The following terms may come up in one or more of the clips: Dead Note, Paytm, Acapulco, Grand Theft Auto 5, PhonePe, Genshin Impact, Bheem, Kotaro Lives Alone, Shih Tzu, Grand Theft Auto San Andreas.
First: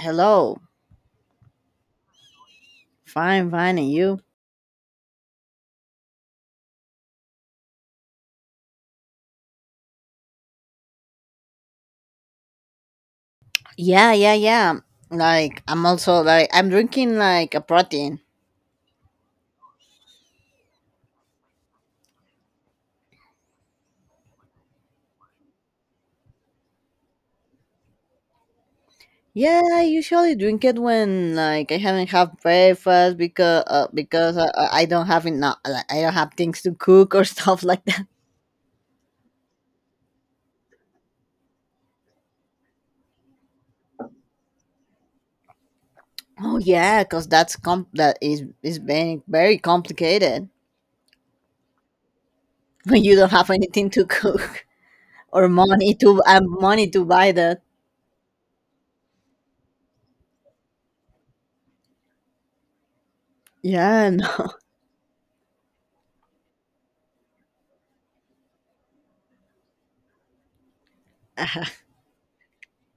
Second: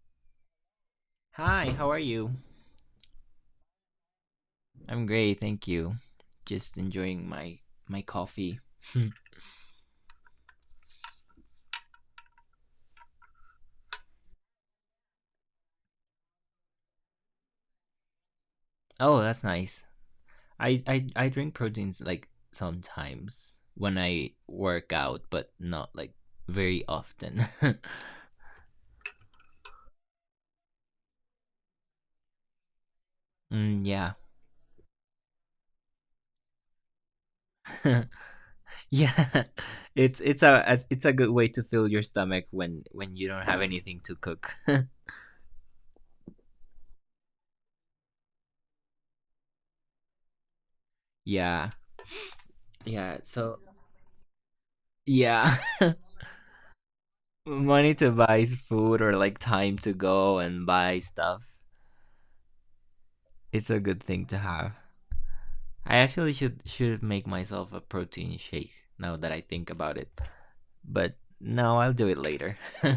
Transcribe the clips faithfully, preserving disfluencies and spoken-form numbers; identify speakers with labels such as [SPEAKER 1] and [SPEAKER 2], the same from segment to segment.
[SPEAKER 1] Hello.
[SPEAKER 2] Hi, how are you?
[SPEAKER 1] Fine, fine. And you?
[SPEAKER 2] I'm great, thank you. Just enjoying my my coffee.
[SPEAKER 1] Yeah, yeah, yeah. Like, I'm also like, I'm drinking like a protein.
[SPEAKER 2] Oh, that's nice. I, I I drink proteins like sometimes when I work out, but not like very often.
[SPEAKER 1] Yeah, I usually drink it when like I haven't had breakfast because
[SPEAKER 2] mm,
[SPEAKER 1] uh,
[SPEAKER 2] Yeah.
[SPEAKER 1] because uh, uh, I don't have enough like, I don't have things to cook or stuff like that.
[SPEAKER 2] Yeah. It's it's a a- it's a good way to fill your stomach when when you don't have anything to cook.
[SPEAKER 1] Oh yeah, because that's com that is is very very complicated
[SPEAKER 2] Yeah.
[SPEAKER 1] when you
[SPEAKER 2] Yeah,
[SPEAKER 1] don't have
[SPEAKER 2] so
[SPEAKER 1] anything to cook or
[SPEAKER 2] yeah.
[SPEAKER 1] money to and money to buy that.
[SPEAKER 2] Money to buy food or like time to go and buy stuff. It's a good
[SPEAKER 1] Yeah,
[SPEAKER 2] thing
[SPEAKER 1] no.
[SPEAKER 2] to have. I actually should should make myself a protein shake now that I think about it. But no, I'll do it later.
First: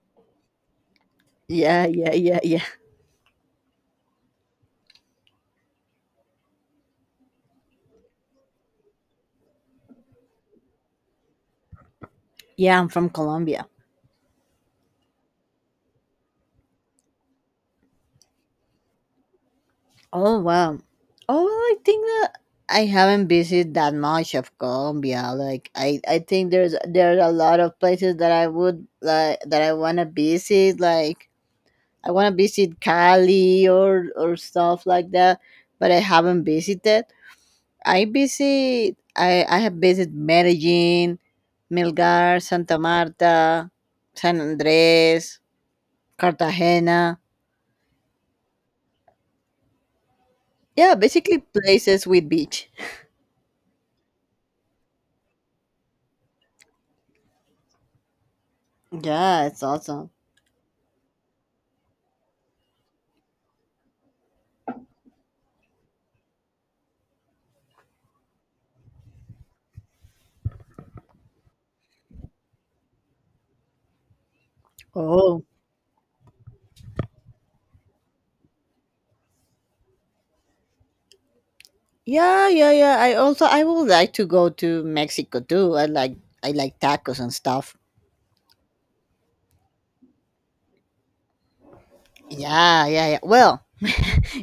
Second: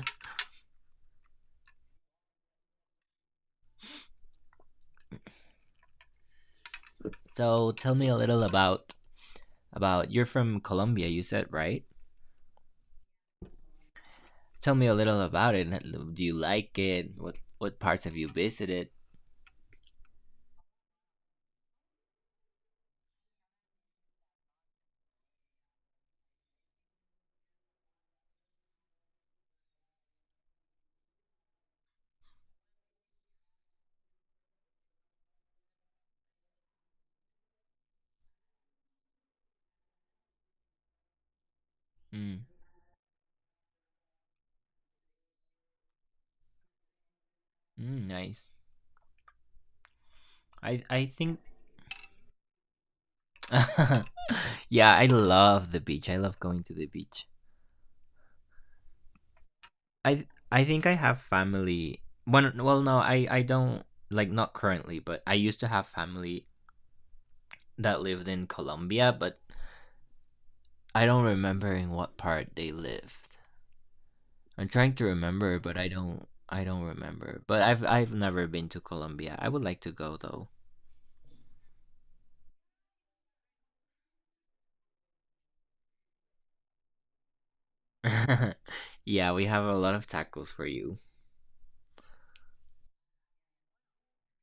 [SPEAKER 1] Yeah, yeah, yeah, yeah.
[SPEAKER 2] So tell me a little about about you're from Colombia, you said, right?
[SPEAKER 1] Yeah, I'm from Colombia.
[SPEAKER 2] Tell me a little about it. Do you like it? What what parts have you visited?
[SPEAKER 1] Oh wow. Oh well, I think that I haven't visited that much of Colombia. Like I, I think there's there's a lot of places that I would like that I wanna visit. Like I wanna visit Cali or or stuff like that, but I haven't visited. I visit I, I have visited Medellin, Melgar,
[SPEAKER 2] Mm.
[SPEAKER 1] Santa Marta, San Andres, Cartagena.
[SPEAKER 2] Mm, nice. I
[SPEAKER 1] Yeah,
[SPEAKER 2] I
[SPEAKER 1] basically
[SPEAKER 2] think
[SPEAKER 1] places with beach.
[SPEAKER 2] yeah, I love the beach. I love going to the beach.
[SPEAKER 1] Yeah, it's awesome.
[SPEAKER 2] I th- I think I have family. Well, well, no, I I don't like not currently, but I used to have family that lived in Colombia, but I don't remember in what part they lived. I'm trying to
[SPEAKER 1] Oh,
[SPEAKER 2] remember, but I don't I don't remember. But I've I've never been to Colombia. I would like to go though.
[SPEAKER 1] yeah, yeah, yeah. I also I would like to go to Mexico too. I like I like tacos and stuff.
[SPEAKER 2] Yeah, we have a lot of tacos for you.
[SPEAKER 1] Yeah, yeah, yeah. Well,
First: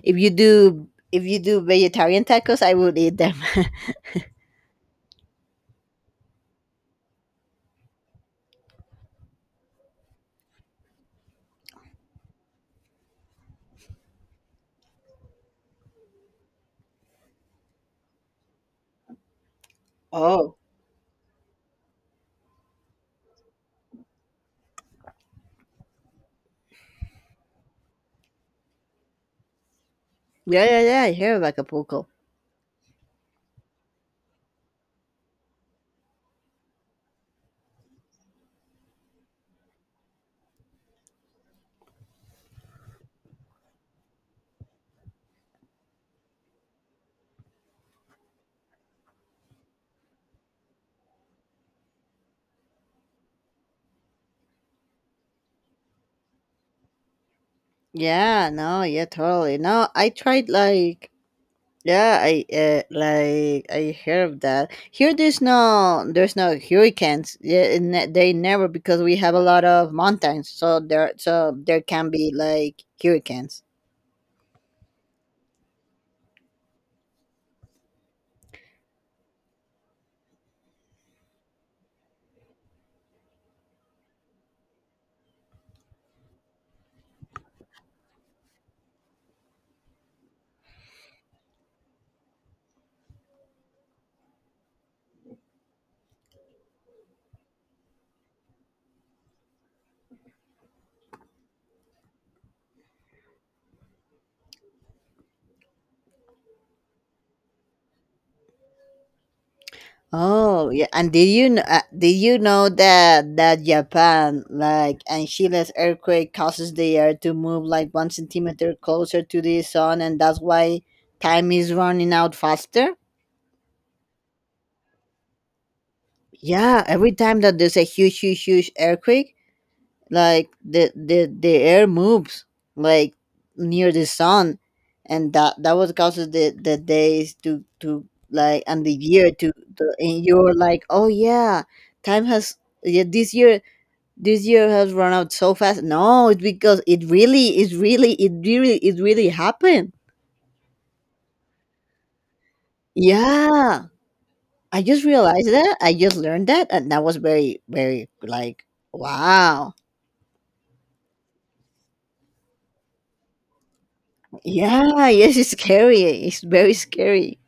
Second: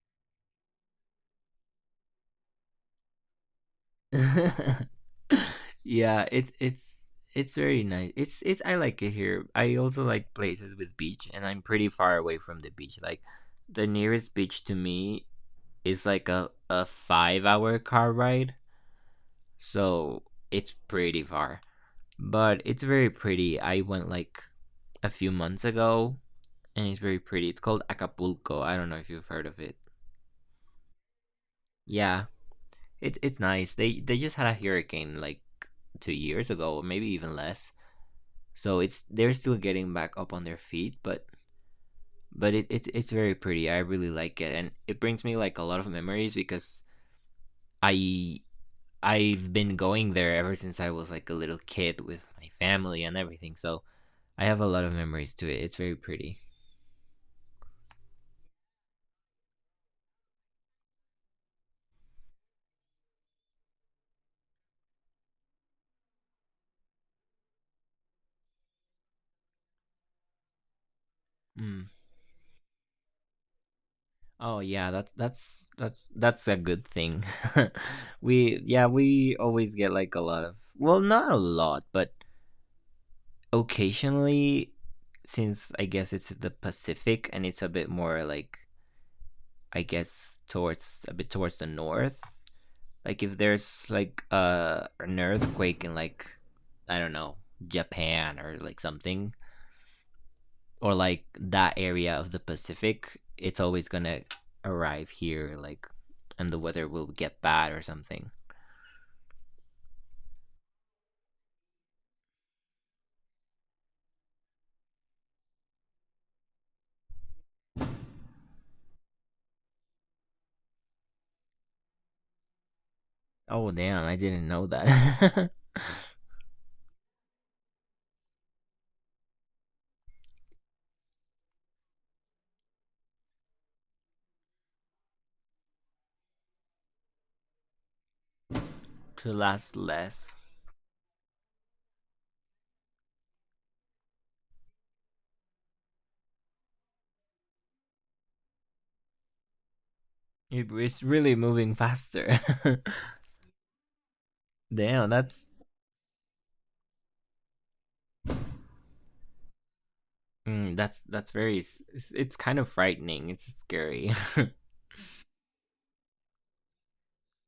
[SPEAKER 1] if you do if you do vegetarian tacos, I would eat them.
[SPEAKER 2] Yeah, it's it's it's very nice. It's it's I like it here. I also like places with beach, and I'm pretty far away from the beach. Like the nearest beach to me is like a a five hour car ride, so
[SPEAKER 1] Oh,
[SPEAKER 2] it's pretty far. But it's very pretty. I went like a few months ago, and it's very pretty. It's called Acapulco. I don't know if you've heard of it.
[SPEAKER 1] yeah, yeah, yeah. I hear of Acapulco.
[SPEAKER 2] Yeah, it's it's nice. They they just had a hurricane like two years ago, maybe even less. So it's they're still getting back up on their feet, but but it, it's it's very pretty. I really like it, and it brings me like a lot of memories because I I've been going there ever since I was like a little kid with my family and everything. So I have a lot of memories to it. It's very pretty.
[SPEAKER 1] Yeah, no, yeah, totally. No, I tried like yeah, I uh, like I hear of that. Here, there's no there's no hurricanes. Yeah, and ne- they never, because we have a lot of mountains, so there so there
[SPEAKER 2] Mm.
[SPEAKER 1] can be like hurricanes.
[SPEAKER 2] Oh yeah, that's that's that's that's a good thing. We yeah we always get like a lot of well not a lot but occasionally since I guess it's the Pacific and it's a bit more like I guess towards a bit towards the north. Like if there's like uh, an earthquake in like I don't know Japan or like something or like that area of the Pacific, it's always gonna arrive here like and the weather will get bad or something.
[SPEAKER 1] Oh yeah, and did you kn- uh, did you know that that Japan like and Chile's earthquake causes the Earth to move like one centimeter closer to the sun, and that's why time is running out faster?
[SPEAKER 2] Oh damn, I didn't know that.
[SPEAKER 1] Yeah, every time that there's a huge, huge, huge earthquake, like the the the air moves like near the sun, and that that was causes the the days to to like and the year
[SPEAKER 2] To
[SPEAKER 1] to,
[SPEAKER 2] last
[SPEAKER 1] to and
[SPEAKER 2] less.
[SPEAKER 1] you're like, oh yeah, time has yeah this year this year has run out so fast. No, it's because it really, it really, it really, it really happened.
[SPEAKER 2] It, it's really moving faster.
[SPEAKER 1] Yeah, I just
[SPEAKER 2] Damn,
[SPEAKER 1] realized
[SPEAKER 2] that's
[SPEAKER 1] that. I just learned that, and that was very, very like wow.
[SPEAKER 2] mm, that's that's very. It's, it's kind of frightening. It's scary.
[SPEAKER 1] Yeah, yes, it's scary. It's very scary.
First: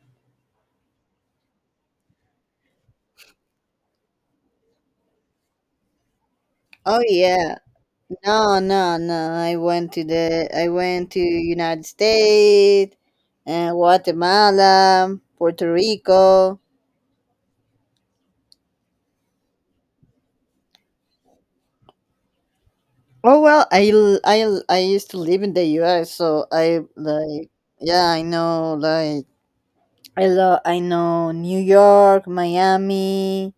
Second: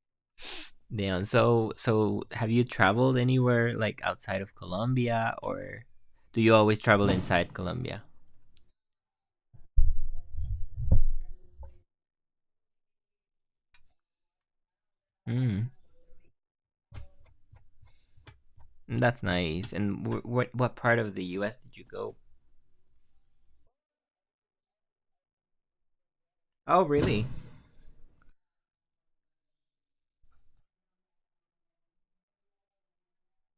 [SPEAKER 2] Damn. So, so have you traveled anywhere like outside of Colombia, or do you always
[SPEAKER 1] Oh
[SPEAKER 2] travel inside
[SPEAKER 1] yeah,
[SPEAKER 2] Colombia?
[SPEAKER 1] no, no, no. I went to the, I went to United States, and Guatemala, Puerto
[SPEAKER 2] Mm,
[SPEAKER 1] Rico.
[SPEAKER 2] that's nice. And wh- what what part of the U S did you go?
[SPEAKER 1] Oh well, I l- I l- I used to live in the U S, so I
[SPEAKER 2] Oh, really?
[SPEAKER 1] like yeah, I know like I love I know New York, Miami,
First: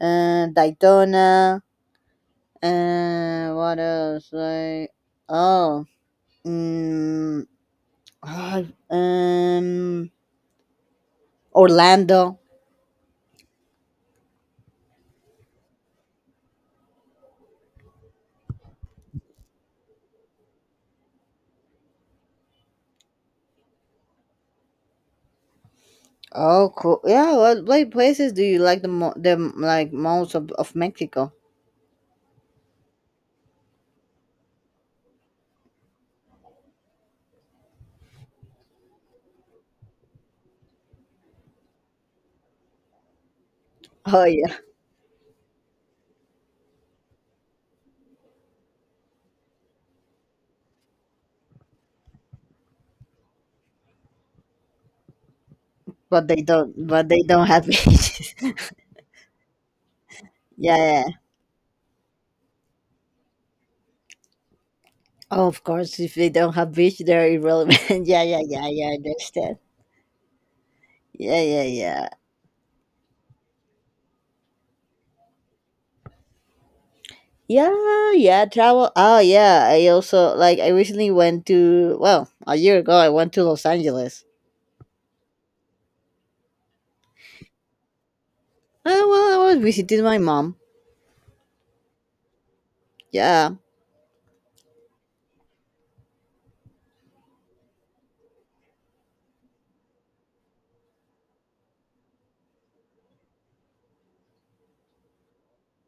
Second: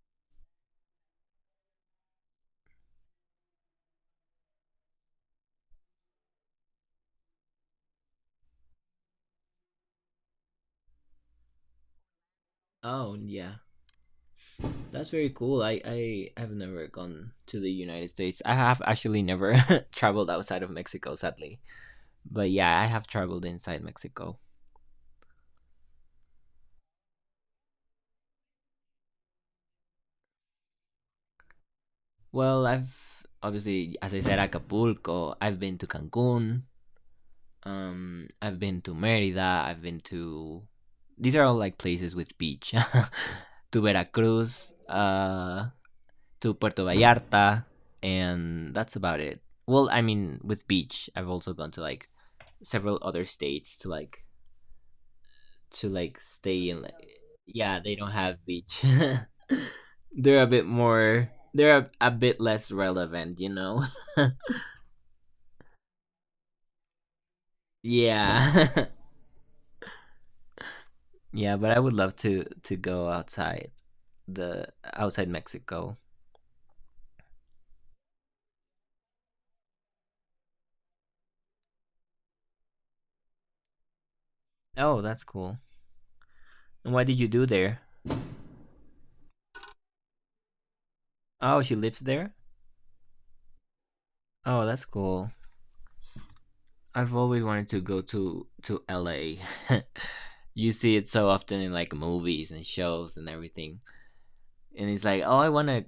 [SPEAKER 1] uh, Daytona, and what else? Like oh, mm, ah, um, Orlando.
[SPEAKER 2] Oh, yeah. That's very cool. I I have never gone to the United States. I have actually never traveled outside of Mexico, sadly. But yeah, I have traveled inside Mexico.
[SPEAKER 1] Oh, cool. Yeah, what what places do you like the mo- the m- like most of of Mexico?
[SPEAKER 2] Well, I've obviously, as I said, Acapulco. I've been to Cancun. Um, I've been to Merida. I've been to. These are all like places with beach. To
[SPEAKER 1] Oh yeah,
[SPEAKER 2] Veracruz, uh, to Puerto Vallarta, and that's about it. Well, I mean, with beach, I've also gone to like several other states to like to like
[SPEAKER 1] but they don't
[SPEAKER 2] stay in.
[SPEAKER 1] but
[SPEAKER 2] Like,
[SPEAKER 1] they don't have
[SPEAKER 2] yeah, they don't
[SPEAKER 1] beaches.
[SPEAKER 2] have beach. They're a bit
[SPEAKER 1] yeah.
[SPEAKER 2] more. They're a, a bit less relevant, you know.
[SPEAKER 1] Oh, of course, if they don't have beach, they're irrelevant. yeah, yeah, yeah,
[SPEAKER 2] Yeah,
[SPEAKER 1] yeah. I understand. Yeah,
[SPEAKER 2] yeah,
[SPEAKER 1] yeah,
[SPEAKER 2] but I would
[SPEAKER 1] yeah.
[SPEAKER 2] love to to go outside. The outside Mexico.
[SPEAKER 1] Yeah, yeah. Travel. Oh, yeah. I also like. I recently went to. Well, a year ago, I went to Los Angeles.
[SPEAKER 2] Oh, that's cool. And what did you do there?
[SPEAKER 1] Oh well, I was visiting my mom.
[SPEAKER 2] Oh, she lives there.
[SPEAKER 1] Yeah,
[SPEAKER 2] Oh, that's cool. I've always wanted to go to to L A. You see it so often in like movies and shows and everything. And it's like, "Oh, I want to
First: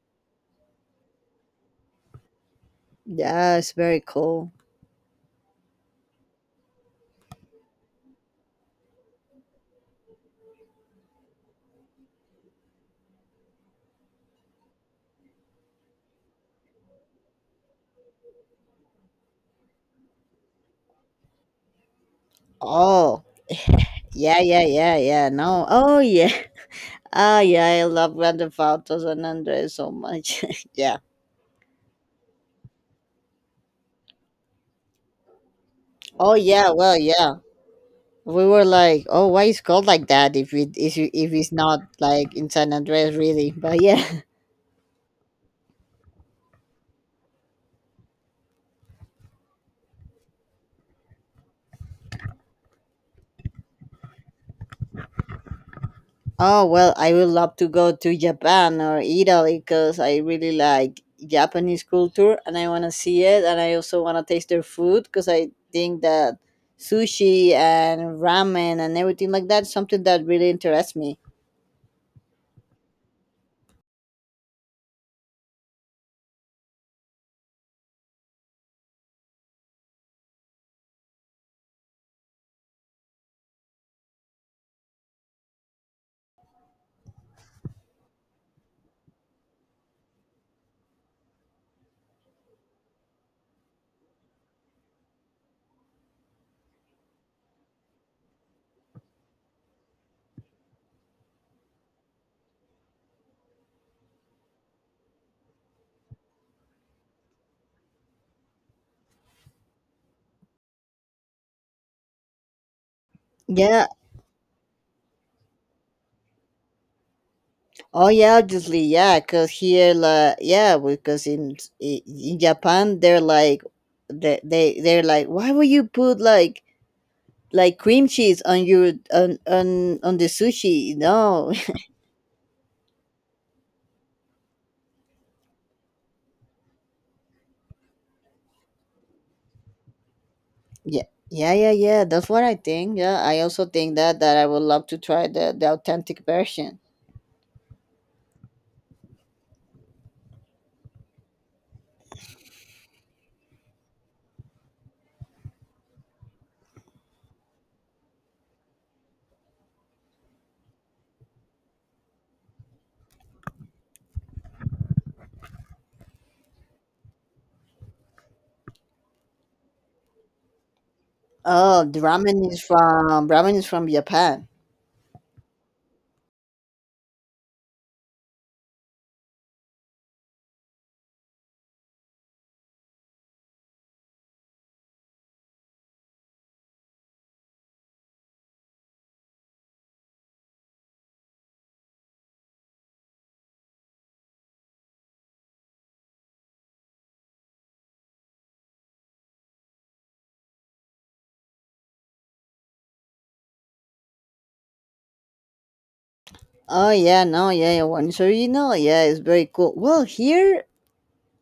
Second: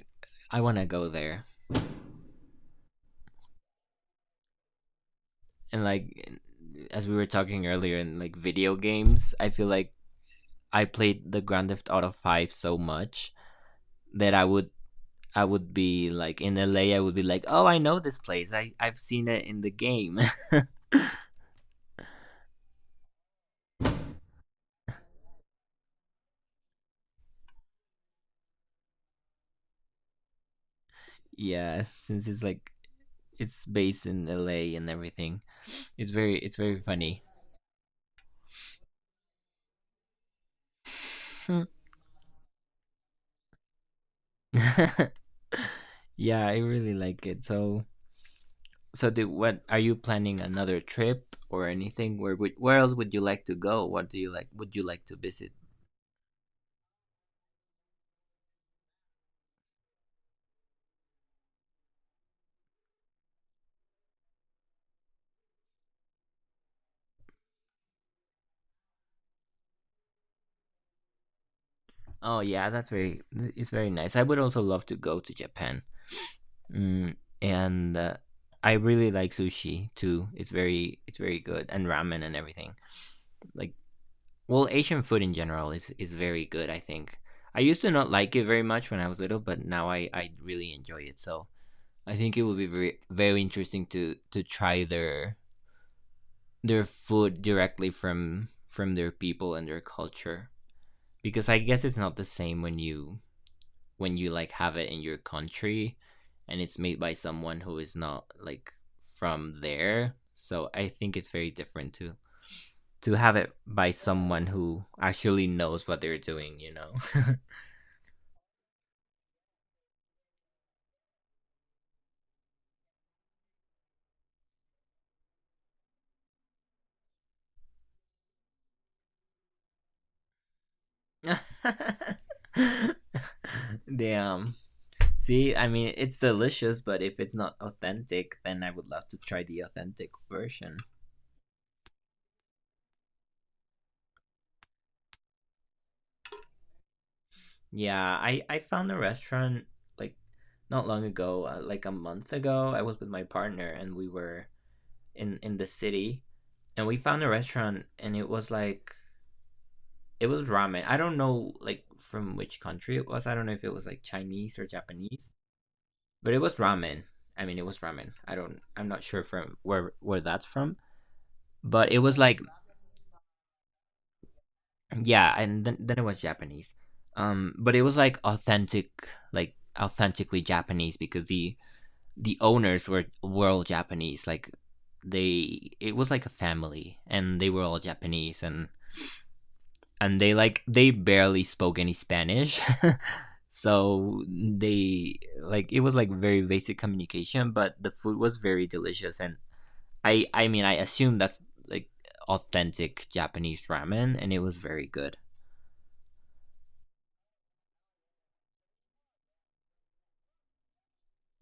[SPEAKER 2] I want to go there."
[SPEAKER 1] yeah. It's very cool.
[SPEAKER 2] And like as we were talking earlier in like video games, I feel like I played the Grand Theft Auto five so much that I would I would be like in L. A. I would be like, "Oh, I know this place. I I've seen it in the game."
[SPEAKER 1] Oh, yeah, yeah, yeah, yeah. No. Oh, yeah. Ah, yeah. I love Grand Theft Auto San Andreas so much. yeah.
[SPEAKER 2] Yeah, since it's like it's based in L A and everything. It's
[SPEAKER 1] Oh,
[SPEAKER 2] very it's
[SPEAKER 1] yeah.
[SPEAKER 2] very
[SPEAKER 1] Well,
[SPEAKER 2] funny.
[SPEAKER 1] yeah. We were like, "Oh, why is called like that? If it is, if it's
[SPEAKER 2] Hmm.
[SPEAKER 1] not like in San Andreas, really." But yeah.
[SPEAKER 2] Yeah, I really like it. So so do what are you planning another trip or anything? Where would where else would you like to go? What do you like would you like to visit?
[SPEAKER 1] Oh well, I would love to go to Japan or Italy because I really like Japanese culture and I want to see it, and I also want to taste their food because I think that sushi and ramen and everything like that is something that really interests me.
[SPEAKER 2] Oh yeah, that's very it's very nice. I would also love to go to Japan. Mm, and uh, I really like sushi too. It's very it's very good and ramen and everything. Like well, Asian food in general is is very good. I think I used to not like it very much when I was little, but now I I really enjoy it. So I think it would be very very interesting to to try their their food directly from from their people and their culture because I guess it's not the same when you when you like have it in your country and it's made by someone who is not like from there. So I think it's very different to to have it
[SPEAKER 1] Yeah,
[SPEAKER 2] by someone who actually knows what they're doing, you know.
[SPEAKER 1] oh yeah, obviously, yeah, because here, like, yeah, because in i- in Japan, they're like, they they they're like, why would you put like like cream cheese on your on on on the sushi? No,
[SPEAKER 2] Damn. See, I mean, it's delicious, but if it's not authentic, then I would love to try the authentic version.
[SPEAKER 1] yeah, yeah, yeah, yeah. That's what I think. Yeah, I also think that that I would love to try the the authentic version.
[SPEAKER 2] Yeah, I I found a restaurant like not long ago, uh, like a month ago. I was with my partner and we were in in the city and we found a restaurant and it was like it was ramen. I don't know like from which country it was. I don't know if it was like Chinese or Japanese, but it was ramen. I mean, it was ramen. I don't. I'm not sure from where where that's from,
[SPEAKER 1] Oh,
[SPEAKER 2] but it
[SPEAKER 1] the
[SPEAKER 2] was like
[SPEAKER 1] ramen is from ramen is from Japan.
[SPEAKER 2] yeah, and then then it was Japanese. Um, but it was like authentic, like authentically Japanese because the the owners were were all Japanese. Like they, it was like a family, and they were all Japanese, and and they like they barely spoke any Spanish. So they like it was like very basic communication, but the food was very delicious and I I mean I assume that's like authentic Japanese ramen and it was very good.
[SPEAKER 1] Oh yeah, no, yeah, yeah. One original, yeah, it's very cool. Well, here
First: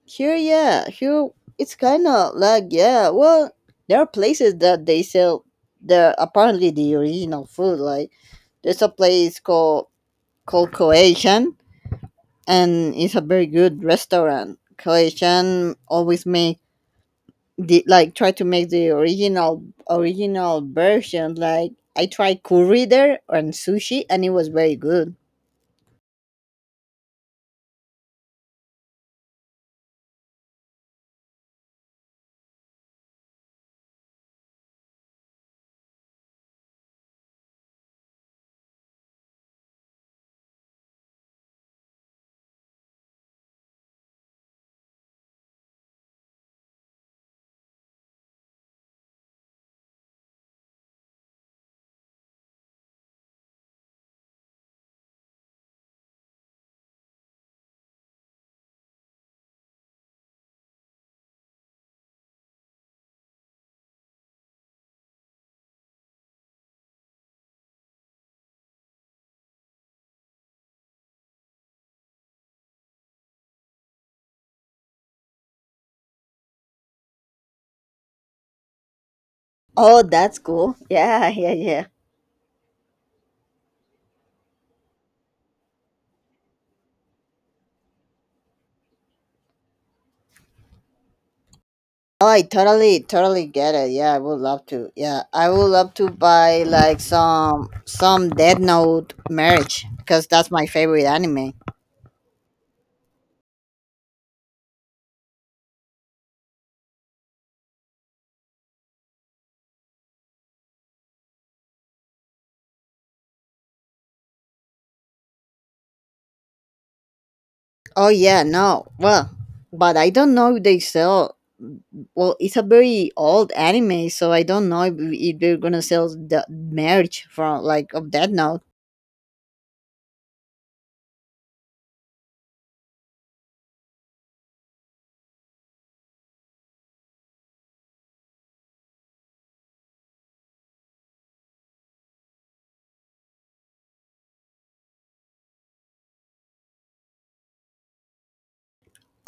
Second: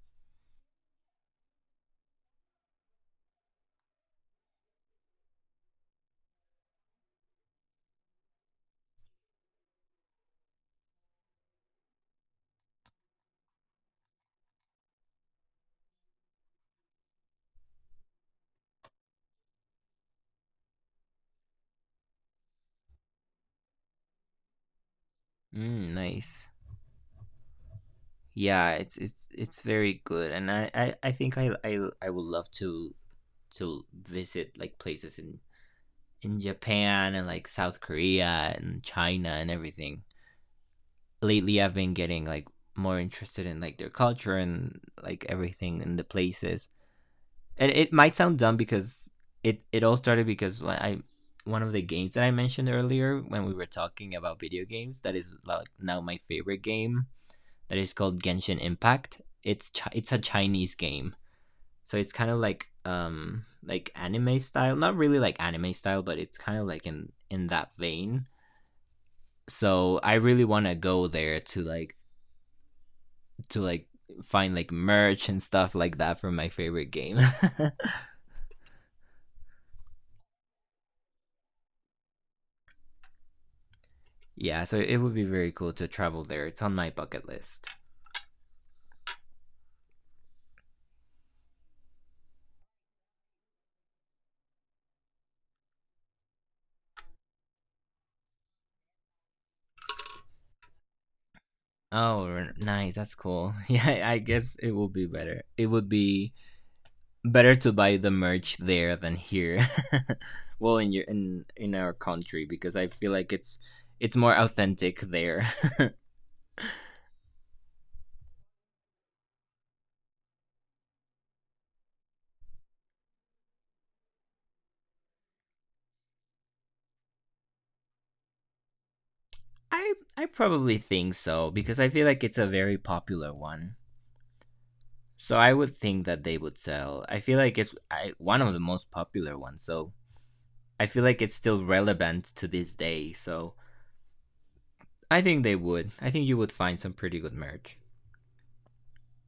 [SPEAKER 1] Here, yeah, here it's kind of like yeah. Well, there are places that they sell the apparently the original food. Like there's a place called called Croatian, and it's a very good restaurant. Croatian always make the like try to make the original original version. Like I tried curry there and sushi, and it was very good.
[SPEAKER 2] Mm, nice. Yeah, it's it's it's very good and I I, I think I, I I would love to to visit like places in in Japan and like South Korea and China and everything. Lately I've been getting like more interested in like their culture and like everything in the places. And it might sound dumb because it it all started because when I one of the games that I mentioned earlier when we were talking about video games that is like now my favorite game that is called Genshin Impact. It's chi- it's a Chinese game. So it's kind of like um like anime style, not really like anime style, but it's kind of like in in that vein. So I really want to go there to like to like find like merch and stuff like that for my favorite game.
[SPEAKER 1] Oh, that's cool. Yeah, yeah, yeah.
[SPEAKER 2] Yeah, so it would be very cool to travel there. It's on my bucket list.
[SPEAKER 1] Oh, I totally, totally get it. Yeah, I would love to. Yeah, I would love to buy like some some Dead Note merch because that's my favorite anime.
[SPEAKER 2] Oh, nice. That's cool. Yeah, I guess it will be better. It would be better to buy the merch there than here. Well, in your in in our country because I feel like it's it's more authentic there.
[SPEAKER 1] Oh yeah, no, well, but I don't know if they sell. Well, it's a very old anime, so I don't know if, if they're gonna sell the merch from like of Dead Note.
[SPEAKER 2] I I probably think so because I feel like it's a very popular one. So I would think that they would sell. I feel like it's I, one of the most popular ones. So I feel like it's still relevant to this day. So I think they would. I think you would find some pretty good merch.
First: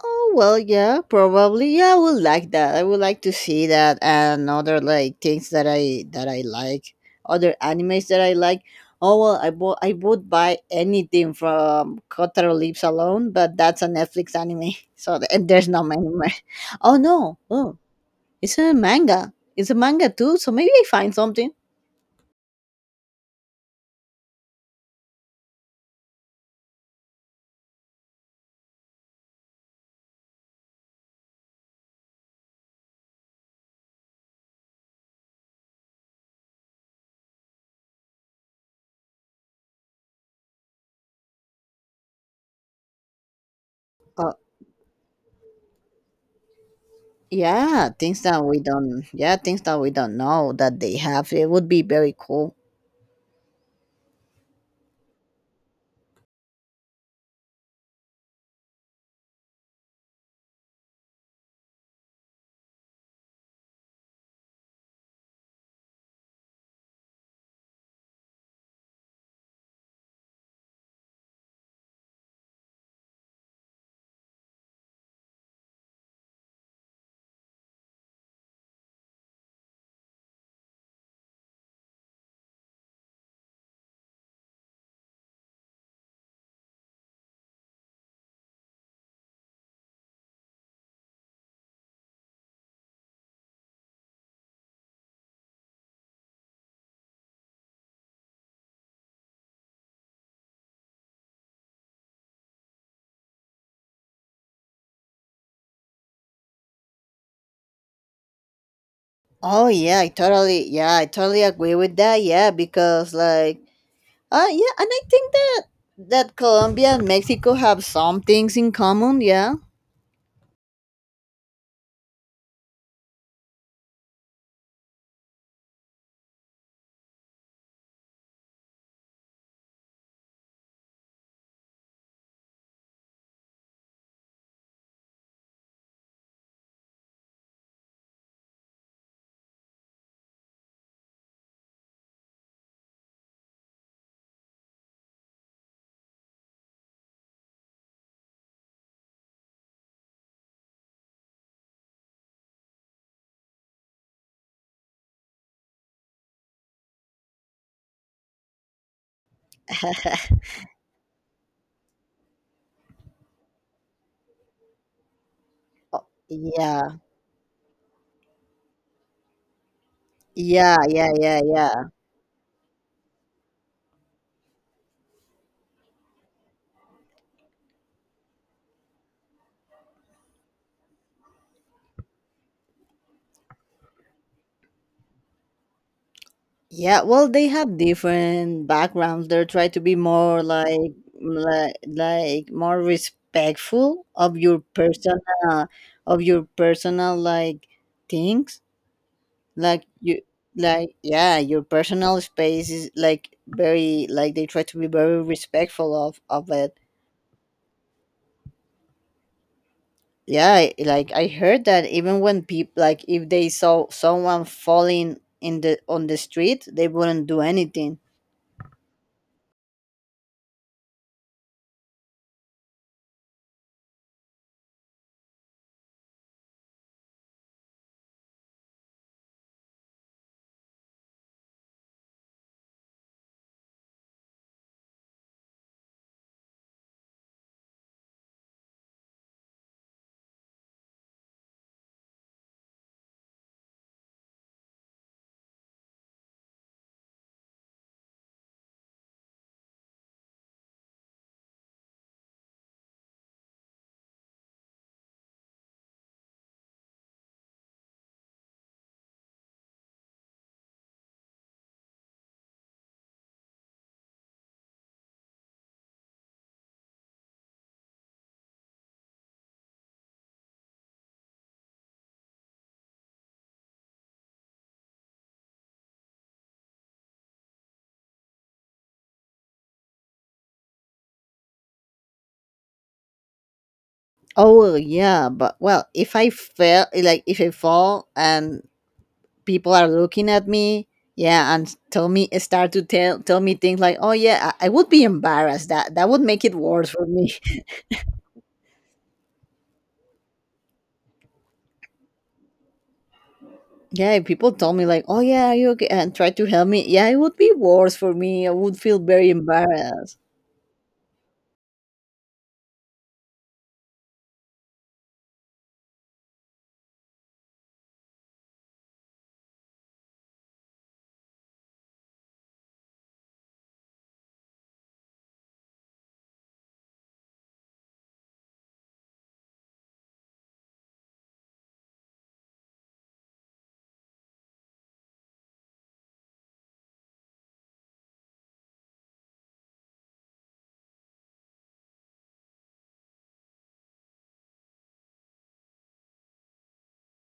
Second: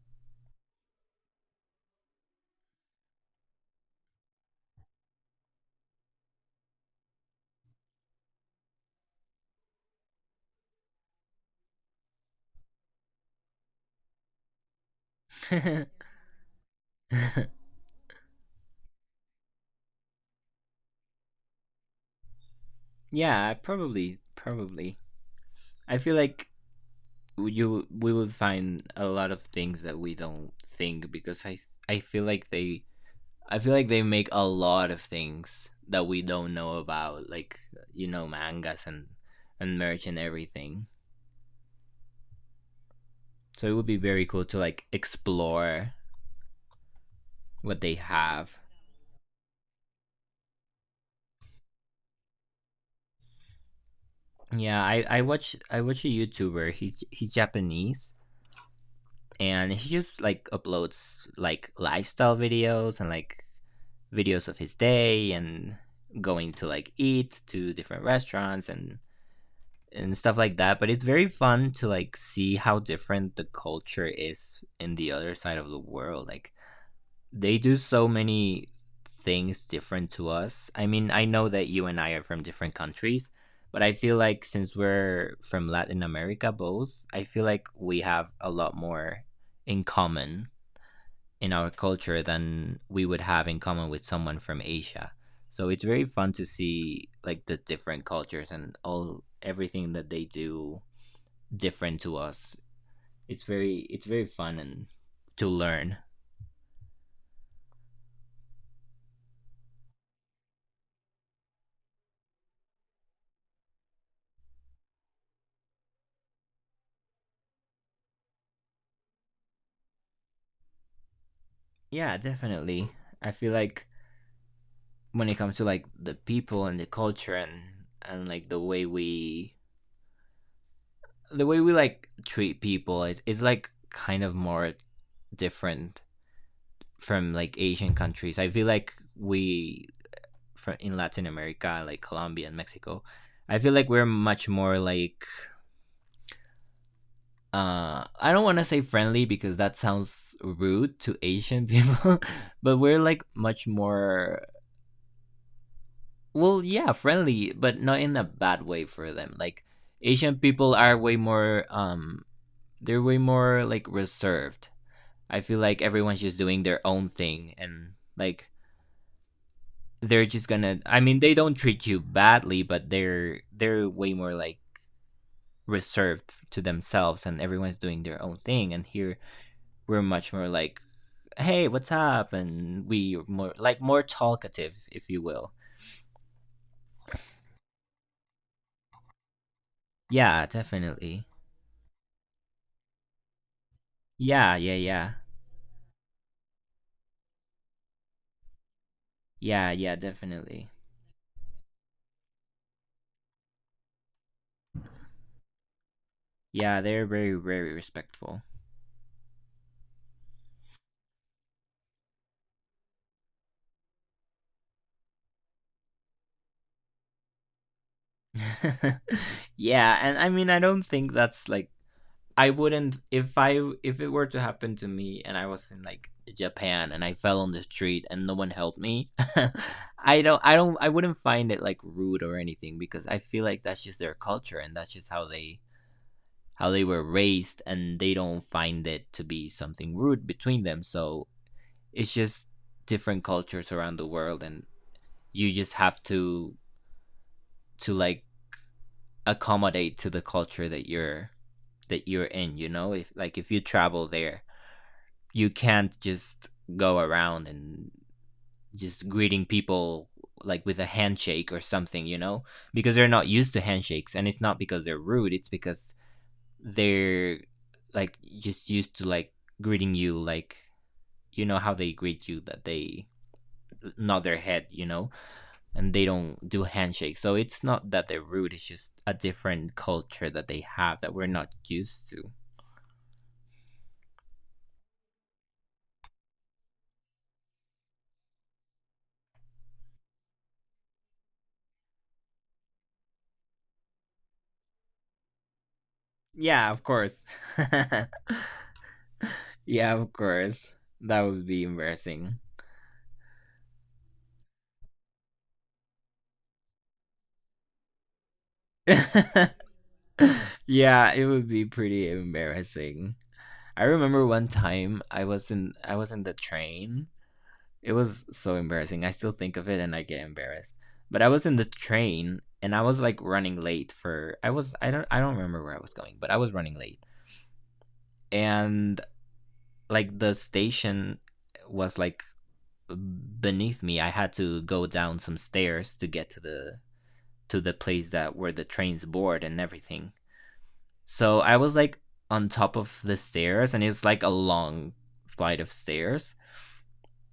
[SPEAKER 1] Oh well, yeah, probably. Yeah, I would like that. I would like to see that and other like things that I that I like, other animes that I like. Oh well, I bought I would buy anything from Kotaro Lives Alone, but that's a Netflix anime, so th- and there's no anime. Oh no, oh, it's a manga. It's a manga too, so maybe I find something.
[SPEAKER 2] Yeah, probably, probably. I feel like you we would find a lot of things that we don't think because I I feel like they I feel like they make a lot of things that we don't know about, like you know mangas and and merch and everything. So it would be very
[SPEAKER 1] Uh,
[SPEAKER 2] cool to like explore what
[SPEAKER 1] yeah,
[SPEAKER 2] they
[SPEAKER 1] things that
[SPEAKER 2] have.
[SPEAKER 1] we don't. Yeah, things that we don't know that they have. It would be very cool.
[SPEAKER 2] Yeah, I I watch I watch a YouTuber. He's he's Japanese and he just like uploads like lifestyle videos and like videos of his day and going to like eat to different restaurants and and stuff like that but it's very fun to like see how different the culture is in the other side of the world like they do so many things different to us. I mean, I know that you and I are from different countries, but I feel like since we're from Latin America both, I feel like we have a lot more in common in our culture than we would have in common with someone from Asia. So it's very fun to see like the different cultures and all everything that they do different to us. It's very it's very fun and to learn.
[SPEAKER 1] Oh yeah, I totally yeah, I totally agree with that. Yeah, because like uh yeah, and I think that that Colombia and Mexico have some things in common, yeah.
[SPEAKER 2] Yeah, definitely. I feel like when it comes to like the people and the culture and and like the way we the way we like treat people it's it's like kind of more different from like Asian countries. I feel like we from in Latin America, like Colombia and Mexico, I feel like we're much more like uh I don't want to say friendly because that sounds rude to Asian people, but we're like much more, well, yeah, friendly, but not in a bad way for them. Like Asian people are way more um they're way more like reserved. I feel like everyone's just doing their
[SPEAKER 1] Yeah.
[SPEAKER 2] own thing, and like they're just
[SPEAKER 1] Yeah,
[SPEAKER 2] gonna, I
[SPEAKER 1] yeah,
[SPEAKER 2] mean, they
[SPEAKER 1] yeah,
[SPEAKER 2] don't
[SPEAKER 1] yeah.
[SPEAKER 2] treat you badly, but they're they're way more like reserved to themselves, and everyone's doing their own thing, and here we're much more like, hey, what's up, and we more like more talkative if you will.
[SPEAKER 1] Yeah, well they have different backgrounds. They try to be more
[SPEAKER 2] Yeah,
[SPEAKER 1] like
[SPEAKER 2] definitely.
[SPEAKER 1] like, like more respectful of
[SPEAKER 2] Yeah,
[SPEAKER 1] your
[SPEAKER 2] yeah, yeah.
[SPEAKER 1] personal of your personal like things
[SPEAKER 2] Yeah,
[SPEAKER 1] like
[SPEAKER 2] yeah,
[SPEAKER 1] you
[SPEAKER 2] definitely.
[SPEAKER 1] like yeah your personal space is like very like they try to be very respectful of of it.
[SPEAKER 2] Yeah, they're very, very respectful.
[SPEAKER 1] Yeah, I- like I heard that even when people like if they saw someone falling in the on the street they wouldn't do anything.
[SPEAKER 2] Yeah, and I mean, I don't think that's like, I wouldn't if I if it were to happen to me and I was in like Japan and I fell on the street and no one helped me. I don't I don't I wouldn't find it like rude or anything because I feel like that's just their culture, and that's just how they how they were raised, and they don't find it to be something rude between them. So it's just different cultures around the world, and you just have to to like accommodate to the culture that you're that you're in you know If like if you travel there, you can't just go around and just greeting people like with a handshake or something you know because they're not used to handshakes, and it's not because they're rude, it's because they're like just used to like greeting you like, you know, how they greet you, that they nod their head you know And they don't do handshakes. So it's not that they're rude, it's just a different culture that they have that we're not used to.
[SPEAKER 1] Oh well, yeah, but well if i fell like if I fall and people are looking at me, yeah, and tell me start to tell tell me things like, oh yeah, i, I would be embarrassed. That that would make it
[SPEAKER 2] Yeah, of
[SPEAKER 1] worse for
[SPEAKER 2] course.
[SPEAKER 1] me.
[SPEAKER 2] Yeah, of course. That would be embarrassing.
[SPEAKER 1] Yeah, if people told me like, "Oh yeah, are you okay?" and try to help me, yeah, it would be worse for me. I would feel very embarrassed.
[SPEAKER 2] Yeah, it would be pretty embarrassing. I remember one time I was in I was in the train. It was so embarrassing. I still think of it and I get embarrassed. But I was in the train and I was like running late for I was I don't I don't remember where I was going, but I was running late. And like the station was like beneath me. I had to go down some stairs to get to the to the place that where the trains board and everything. So I was like on top of the stairs, and it's like a long flight of stairs,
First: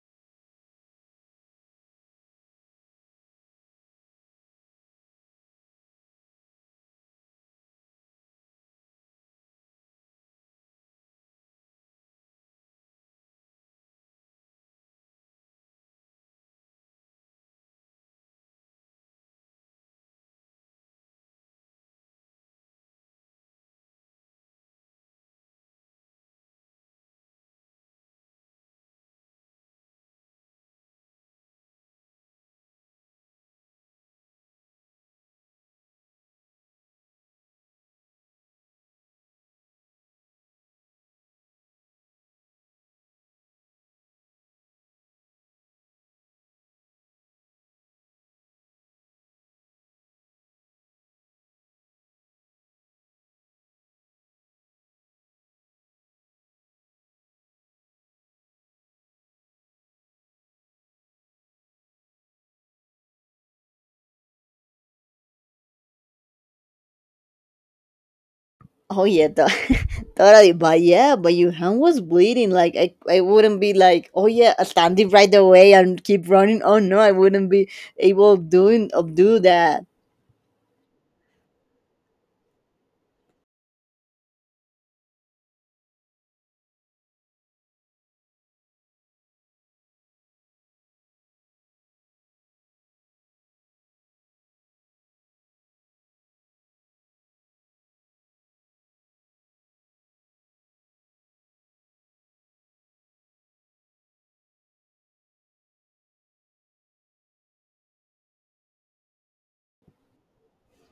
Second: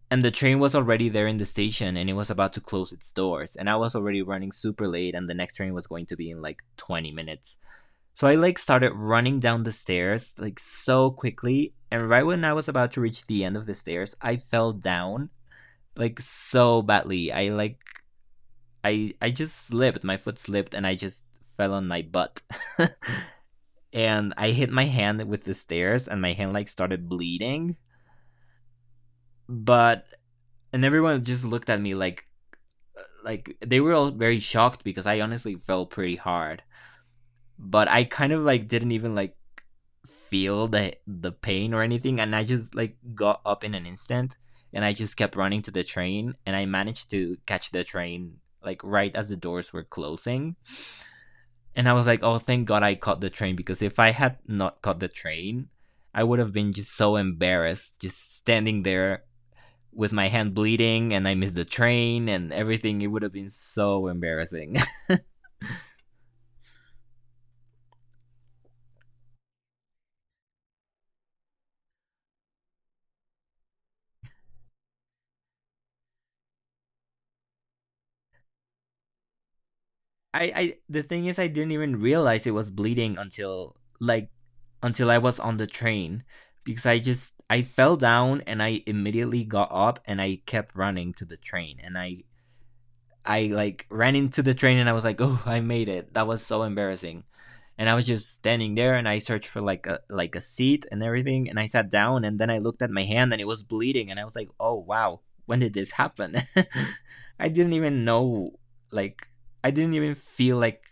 [SPEAKER 2] and the train was already there in the station and it was about to close its doors, and I was already running super late, and the next train was going to be in like twenty minutes, so I like started running down the stairs like so quickly. And right when I was about to reach the end of the stairs, I fell down like so badly. I like I I just slipped, my foot slipped and I just fell on my butt. And I hit my hand with the stairs and my hand like started bleeding. But and everyone just looked at me like like they were all very shocked because I honestly fell pretty hard. But I kind of like didn't even like feel the the pain or anything, and I just like got up in an instant, and I just kept running to the train, and I managed to catch the train like right as the doors were closing, and I was like, oh, thank god I caught the train, because if I had not caught the train, I would have been just so embarrassed just standing there with my hand bleeding and I missed the train and everything, it would have been so embarrassing.
[SPEAKER 1] Oh yeah, to- totally. But yeah, but your hand was bleeding. Like I, I wouldn't be like, "Oh yeah, I stand it right away and keep running." Oh no, I wouldn't be able doing of do that.
[SPEAKER 2] I, I the thing is I didn't even realize it was bleeding until like until I was on the train because I just I fell down and I immediately got up and I kept running to the train, and I I like ran into the train and I was like, oh, I made it, that was so embarrassing. And I was just standing there and I searched for like a like a seat and everything, and I sat down and then I looked at my hand and it was bleeding, and I was like, oh wow, when did this happen? I didn't even know, like I didn't even feel like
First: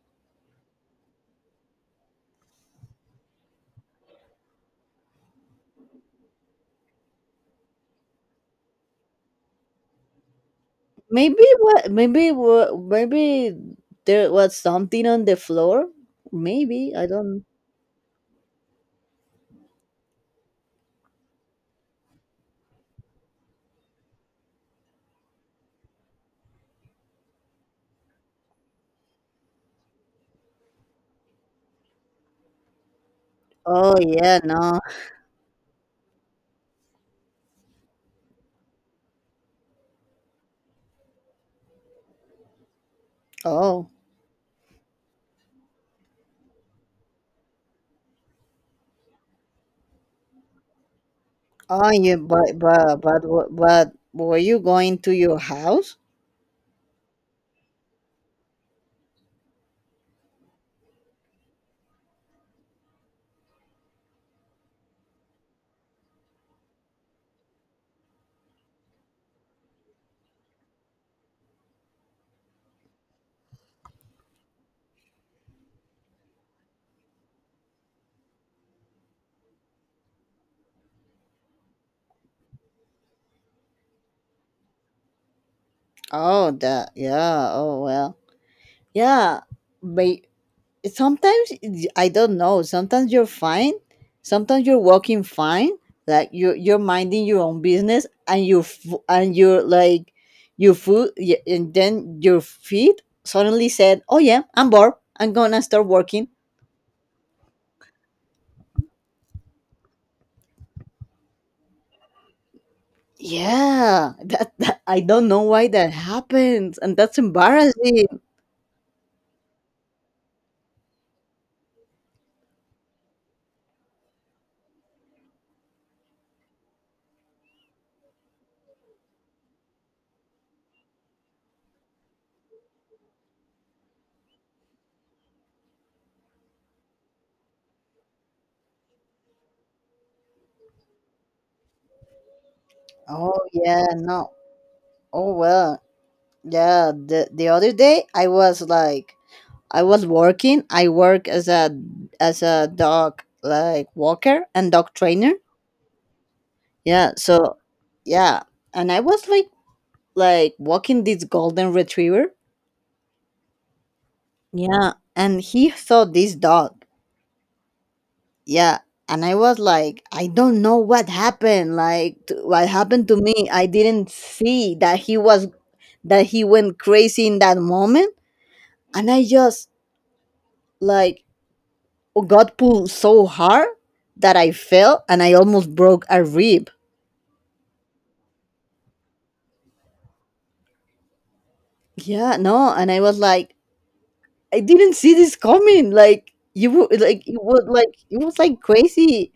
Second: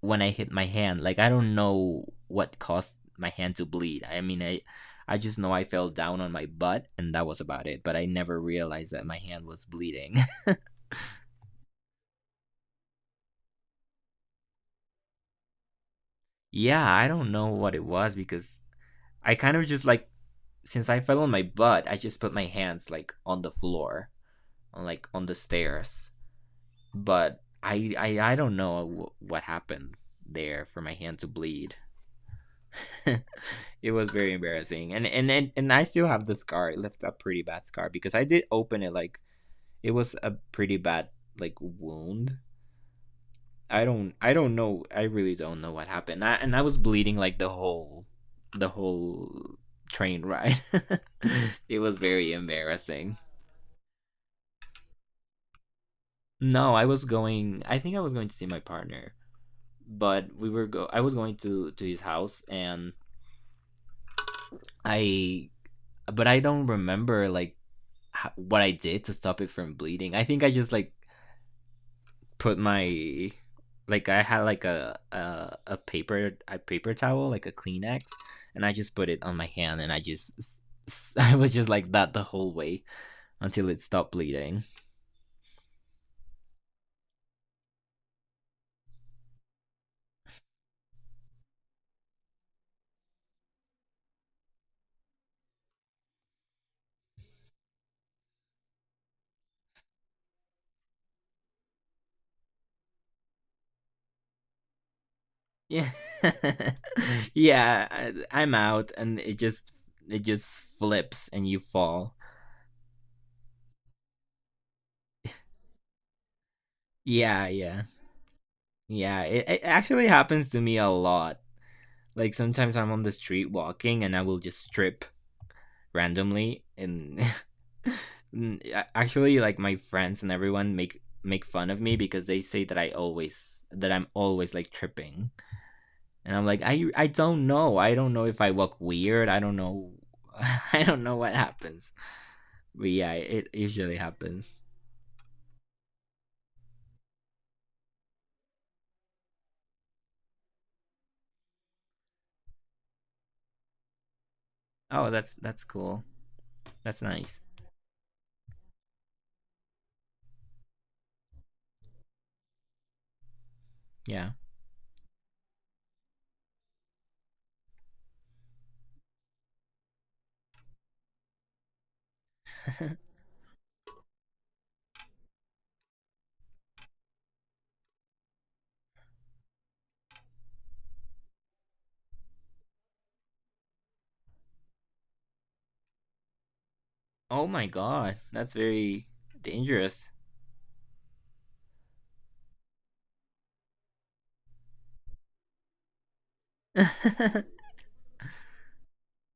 [SPEAKER 2] when I hit my hand. Like I don't know what caused my hand to bleed. I mean, I I just know I fell down on my butt and that was about it, but I never realized that my hand was bleeding.
[SPEAKER 1] Maybe what? Maybe what? Maybe there was something on the floor.
[SPEAKER 2] Yeah,
[SPEAKER 1] Maybe I
[SPEAKER 2] I don't
[SPEAKER 1] don't.
[SPEAKER 2] know what it was, because I kind of just like, since I fell on my butt, I just put my hands like on the floor, like on the stairs. But I I I don't know what happened there for my hand to bleed. It
[SPEAKER 1] Oh
[SPEAKER 2] was very
[SPEAKER 1] yeah, no.
[SPEAKER 2] embarrassing, and and and, and I still have the scar. It left a pretty bad scar because I did open it. Like it was a pretty bad like wound. I
[SPEAKER 1] Oh.
[SPEAKER 2] don't I don't know. I really don't know what happened. I, and I was bleeding like the whole the whole train ride. It
[SPEAKER 1] Oh,
[SPEAKER 2] was
[SPEAKER 1] you
[SPEAKER 2] very
[SPEAKER 1] but but
[SPEAKER 2] embarrassing.
[SPEAKER 1] but w- but were you going to your house?
[SPEAKER 2] No, I was going. I think I was going to see my partner, but we were go. I was going to to his house, and I. But I don't remember like what I did to stop it from bleeding. I think I just like put my like I had like a a, a paper a paper towel like a Kleenex, and I just put it on my hand, and I just I was just like that the whole way until it stopped bleeding.
[SPEAKER 1] Oh, that yeah. Oh well, yeah. But sometimes it- I don't know. Sometimes you're fine. Sometimes you're walking fine. Like you you're minding your own business, and you and you're like your food, y- and then your feet suddenly said, "Oh yeah, I'm bored. I'm gonna start
[SPEAKER 2] Yeah,
[SPEAKER 1] working."
[SPEAKER 2] yeah, I, I'm out, and it just it just flips, and you fall.
[SPEAKER 1] Yeah, that, that I don't know why that happens, and that's
[SPEAKER 2] Yeah, yeah,
[SPEAKER 1] embarrassing.
[SPEAKER 2] yeah. It, it actually happens to me a lot. Like sometimes I'm on the street walking, and I will just trip randomly and actually like my friends and everyone make make fun of me because they say that I always that I'm always like tripping. And I'm like, I I don't know. I don't know if I look weird. I don't know. I don't know what happens. But yeah,
[SPEAKER 1] Oh
[SPEAKER 2] it
[SPEAKER 1] yeah,
[SPEAKER 2] usually
[SPEAKER 1] no.
[SPEAKER 2] happens.
[SPEAKER 1] Oh well, yeah. The the other day I was like, I was working. I work as a as a dog like walker and dog
[SPEAKER 2] Oh,
[SPEAKER 1] trainer.
[SPEAKER 2] that's that's cool. That's
[SPEAKER 1] Yeah.
[SPEAKER 2] nice.
[SPEAKER 1] So yeah, and I was like like walking this golden retriever.
[SPEAKER 2] Yeah.
[SPEAKER 1] Yeah, and he saw this dog. Yeah, and I was like, I don't know what happened. Like t- what happened to me? I didn't see that he was that he went crazy in that moment, and I just like, oh, God pulled so hard that I fell and I almost broke a rib.
[SPEAKER 2] Oh my god. That's very dangerous.
[SPEAKER 1] Yeah, no, and I was like, I didn't see this coming. Like you would, like it was like it was like crazy.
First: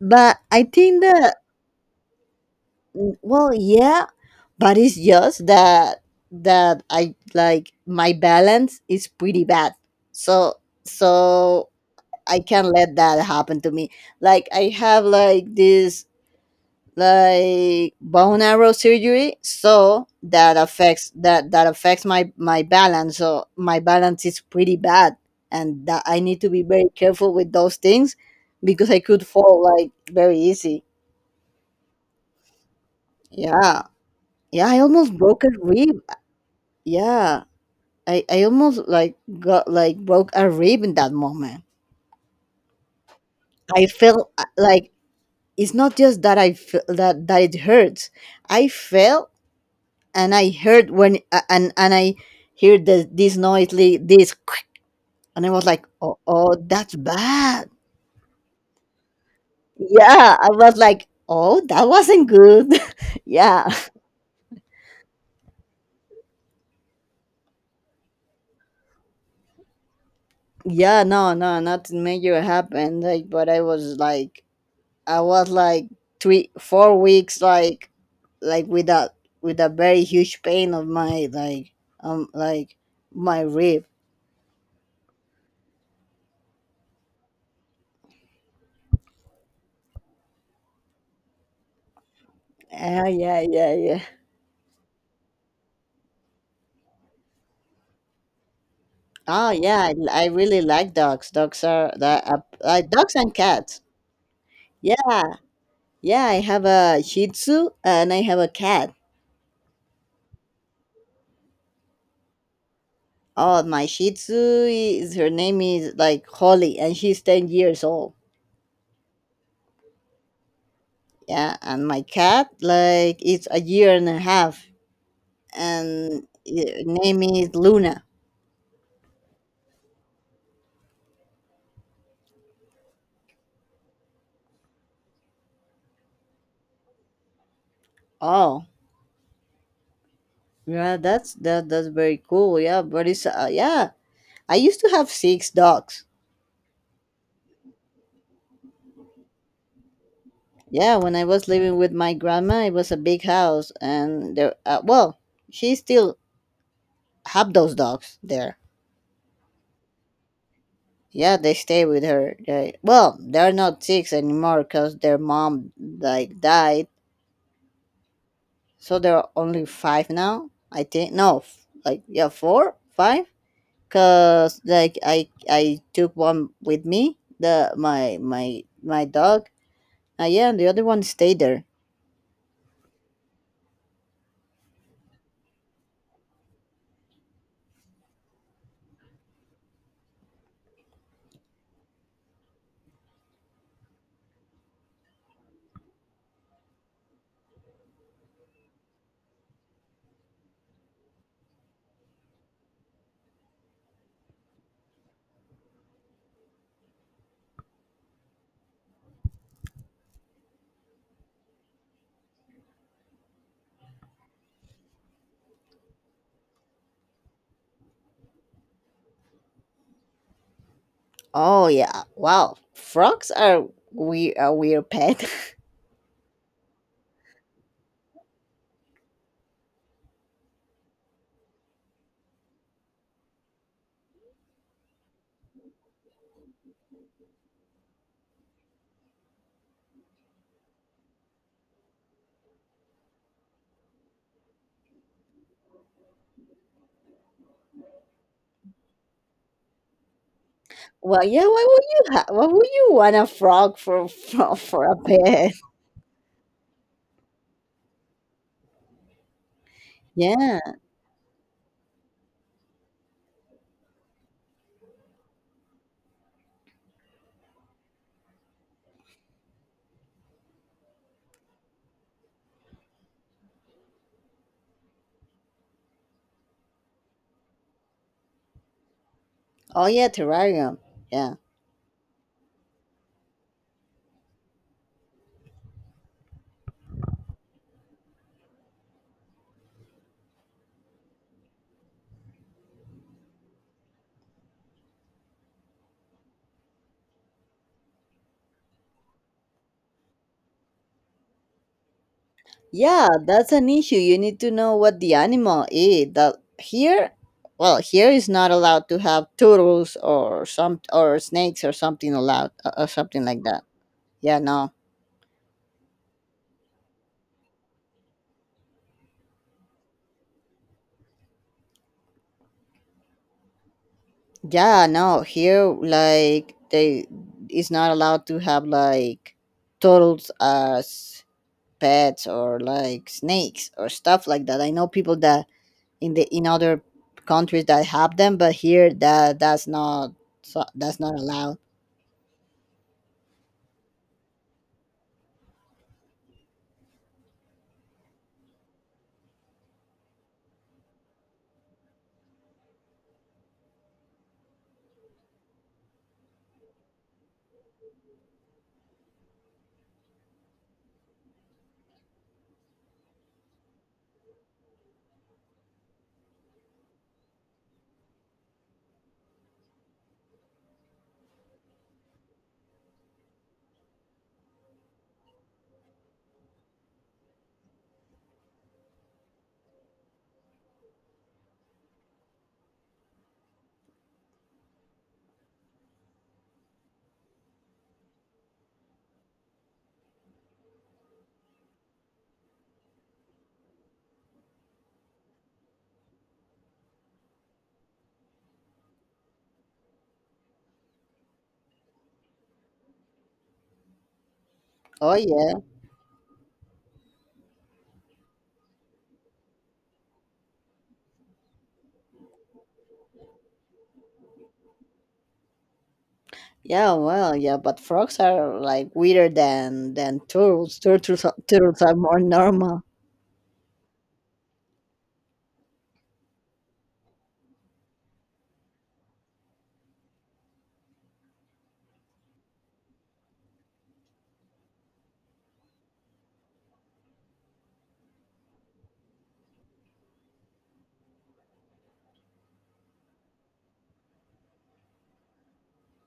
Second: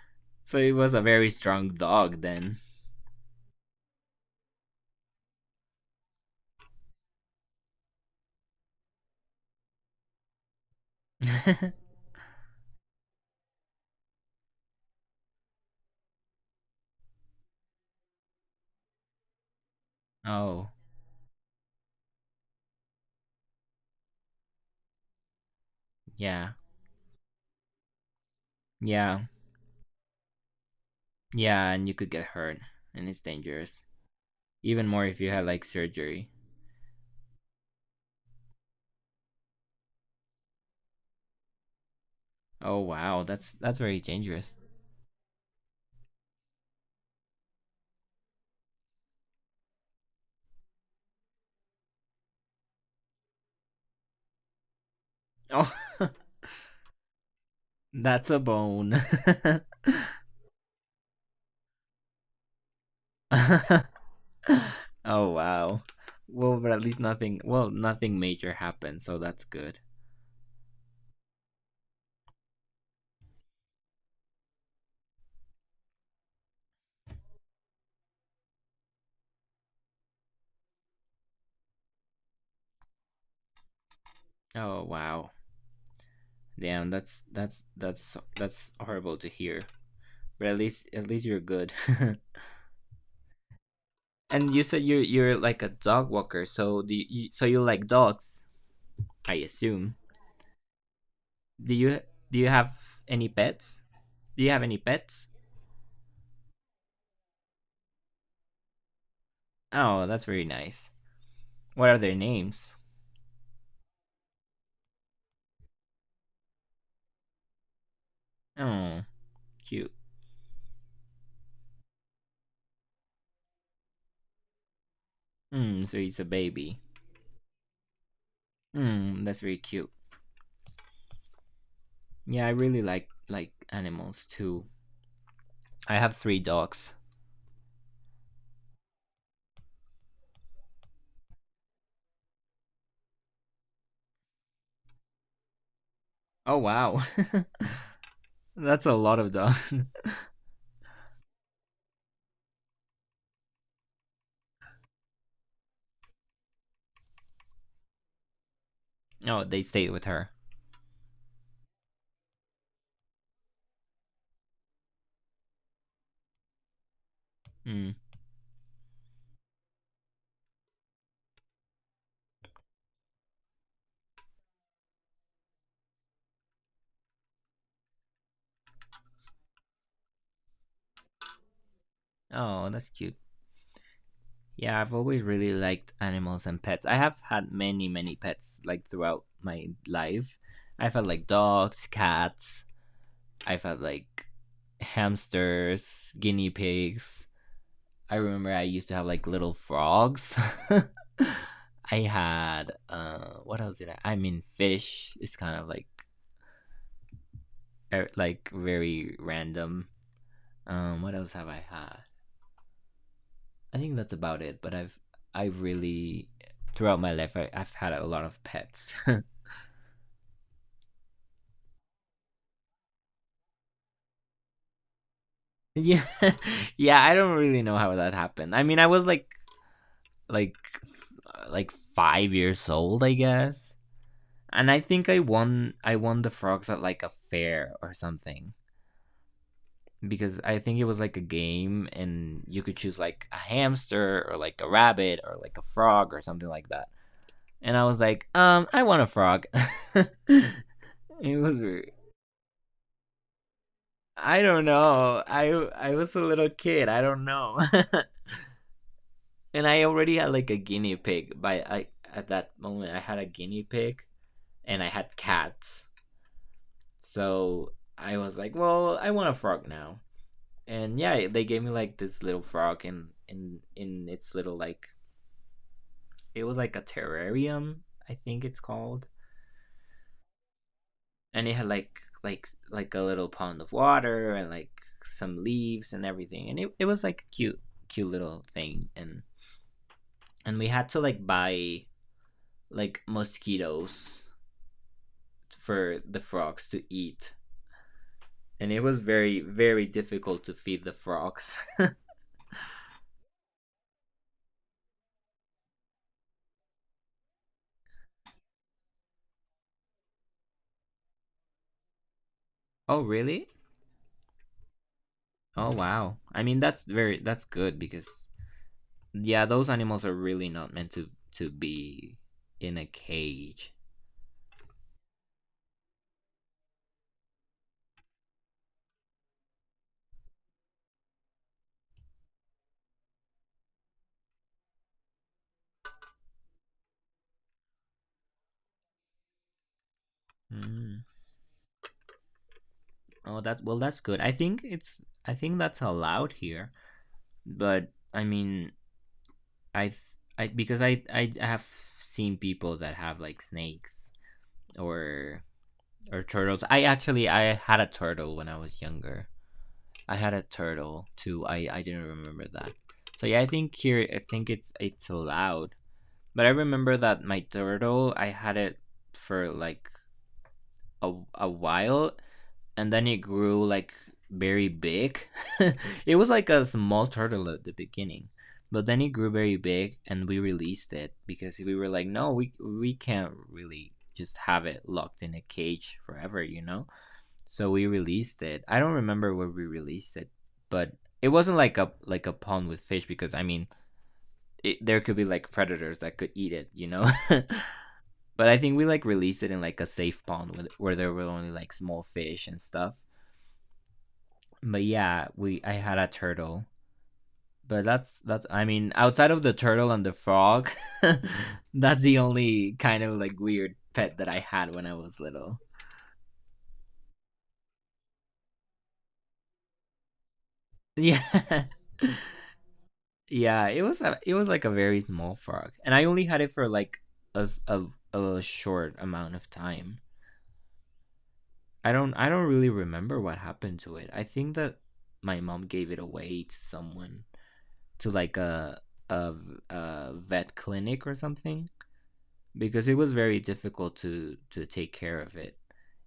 [SPEAKER 1] But
[SPEAKER 2] So
[SPEAKER 1] I
[SPEAKER 2] it was a
[SPEAKER 1] think
[SPEAKER 2] very
[SPEAKER 1] that
[SPEAKER 2] strong dog then.
[SPEAKER 1] well, yeah, but it's just that that I like my balance is pretty bad. So so I can't let that happen to me. Like I have like this like bone arrow surgery, so that
[SPEAKER 2] Oh,
[SPEAKER 1] affects that that affects my my balance, so my balance is pretty bad, and that I need to
[SPEAKER 2] yeah.
[SPEAKER 1] be very careful with those things because I
[SPEAKER 2] Yeah.
[SPEAKER 1] could fall like very easy.
[SPEAKER 2] Yeah, and you could get hurt, and it's
[SPEAKER 1] Yeah,
[SPEAKER 2] dangerous.
[SPEAKER 1] yeah, I
[SPEAKER 2] Even more
[SPEAKER 1] almost
[SPEAKER 2] if you
[SPEAKER 1] broke
[SPEAKER 2] had
[SPEAKER 1] a
[SPEAKER 2] like
[SPEAKER 1] rib.
[SPEAKER 2] surgery.
[SPEAKER 1] Yeah, i i almost like got like broke a rib in that moment.
[SPEAKER 2] Oh wow, that's that's
[SPEAKER 1] I
[SPEAKER 2] very
[SPEAKER 1] felt uh,
[SPEAKER 2] dangerous.
[SPEAKER 1] like it's not just that I feel that that it hurts. I felt and I heard when a- and and I heard the, this noisily this, quick, and I was
[SPEAKER 2] Oh,
[SPEAKER 1] like, oh, oh, that's bad.
[SPEAKER 2] that's a bone.
[SPEAKER 1] Yeah, I was like, oh, that wasn't good. yeah,
[SPEAKER 2] Oh wow. Well, but at least nothing. Well, nothing major happened, so that's good.
[SPEAKER 1] yeah, no, no, nothing major happened. Like, but I was like, I was like three, four weeks, like, like with a with a very huge pain of my like, um, like my rib.
[SPEAKER 2] Oh wow. Damn, that's that's that's that's horrible to hear. But at least at least you're good.
[SPEAKER 1] Yeah, yeah, yeah, yeah.
[SPEAKER 2] And you said you you're like a dog walker, so do you, so you like dogs? I
[SPEAKER 1] Oh yeah,
[SPEAKER 2] assume.
[SPEAKER 1] I, I really like dogs. Dogs
[SPEAKER 2] Do
[SPEAKER 1] are
[SPEAKER 2] you
[SPEAKER 1] the
[SPEAKER 2] do
[SPEAKER 1] uh,
[SPEAKER 2] you have
[SPEAKER 1] uh, dogs
[SPEAKER 2] any
[SPEAKER 1] and
[SPEAKER 2] pets?
[SPEAKER 1] cats.
[SPEAKER 2] Do you have any
[SPEAKER 1] Yeah,
[SPEAKER 2] pets?
[SPEAKER 1] yeah. I have a Shih Tzu and I have a cat.
[SPEAKER 2] Oh, that's very nice. What are their names?
[SPEAKER 1] Oh, my Shih Tzu is her name is like Holly, and she's ten years old.
[SPEAKER 2] Oh, cute.
[SPEAKER 1] Yeah, and my cat like it's a year and a half,
[SPEAKER 2] Hmm, so he's a
[SPEAKER 1] and
[SPEAKER 2] baby.
[SPEAKER 1] her name is Luna.
[SPEAKER 2] Hmm, that's very cute. Yeah, I really like like animals too. I have three dogs.
[SPEAKER 1] Oh, yeah. That's that. That's very cool. Yeah, but it's uh, yeah. I used to have six dogs.
[SPEAKER 2] Oh wow, that's a lot of dogs.
[SPEAKER 1] Yeah, when I was living with my grandma, it was a big house, and there. Uh, well, she still have those dogs there.
[SPEAKER 2] Oh, they stayed with her.
[SPEAKER 1] Yeah, they stay with her. They, well, they're not six anymore because their mom like died,
[SPEAKER 2] Hmm.
[SPEAKER 1] so there are only five now. I think no, f- like yeah, four, five. Cause like I I took one with me, the my my my dog. Uh, yeah, and the other one stayed there.
[SPEAKER 2] Oh, that's cute. Yeah, I've always really liked animals and pets. I have had many, many pets like throughout my life. I've had like dogs, cats, I've had like hamsters, guinea pigs. I remember I used to have like little frogs. I had uh what else did I I mean, fish. It's kind of like er, like very random. Um what else have I had? I think that's about it, but I've I really throughout my life I, I've had a lot of pets.
[SPEAKER 1] Oh yeah, wow. Frogs are we a weird pet.
[SPEAKER 2] Yeah. Yeah, I don't really know how that happened. I mean, I was like like like five years old, I guess. And I think I won. I won the frogs at like a fair or something, because I think it was like a game, and you could choose like a hamster or like a rabbit or like a frog or something like that. And I was like, um, I want a frog. It
[SPEAKER 1] Well, yeah.
[SPEAKER 2] was
[SPEAKER 1] Why would
[SPEAKER 2] weird.
[SPEAKER 1] you? Ha- why would you want a frog for
[SPEAKER 2] I
[SPEAKER 1] for
[SPEAKER 2] don't
[SPEAKER 1] for a
[SPEAKER 2] know. I
[SPEAKER 1] pet?
[SPEAKER 2] I was a little kid. I don't know. And I already had like a
[SPEAKER 1] Yeah.
[SPEAKER 2] guinea pig. By I at that moment, I had a guinea pig and I had cats. So I was like, well, I want a frog now. And yeah, they gave me like this little frog in in in its little, like, it was like a terrarium, I think it's called.
[SPEAKER 1] Oh yeah, terrarium. Yeah.
[SPEAKER 2] And it had like like like a little pond of water and like some leaves and everything, and it, it was like a cute, cute little thing, and and we had to like buy like mosquitoes for the frogs to eat, and it was very, very difficult to feed the frogs.
[SPEAKER 1] Yeah, that's an issue. You need to know what the animal eat. That here, well, here is not allowed to have turtles or some or snakes or something allowed or or
[SPEAKER 2] Oh
[SPEAKER 1] something like
[SPEAKER 2] really?
[SPEAKER 1] that. Yeah. No.
[SPEAKER 2] Oh wow, I mean that's very that's good, because yeah, those animals are really not meant to to be in a cage.
[SPEAKER 1] Yeah. No. Here, like they is not allowed to have like turtles as pets or like snakes or stuff like that. I know people that in the in other countries that have them, but here that that's not so, that's
[SPEAKER 2] Mm.
[SPEAKER 1] not allowed.
[SPEAKER 2] Oh, that well, that's good. I think it's I think that's allowed here, but I mean, I I because I I have seen people that have like snakes or or turtles. I actually I had a turtle when I was younger. I had a turtle too. I I didn't remember that. So yeah, I think here I think it's it's allowed. But I remember that my turtle I had it for like a, a while and then it grew like very big. It was like a small turtle at the beginning, but then it grew very big, and we released it because we were like, no, we we can't really just have it locked in a cage forever, you know. So we released it. I don't remember where we released it, but it wasn't like a like a pond with fish, because I mean. It, there could be like predators that could eat it, you know. But I think we like released it in like a safe pond with- where there were only like small fish and stuff. But
[SPEAKER 1] Oh
[SPEAKER 2] yeah,
[SPEAKER 1] yeah,
[SPEAKER 2] we I had a turtle. But that's that's I mean outside of the turtle and the frog, that's the only kind of like weird pet that I had when I was little.
[SPEAKER 1] yeah, well, yeah, but frogs are like weirder than than turtles. Turtles are-
[SPEAKER 2] Yeah.
[SPEAKER 1] turtles are more normal.
[SPEAKER 2] Yeah, it was a, it was like a very small frog. And I only had it for like a a a short amount of time. I don't I don't really remember what happened. To it. I think that my mom gave it away to someone, to like a a, a vet clinic or something, because it was very difficult to to take care of it,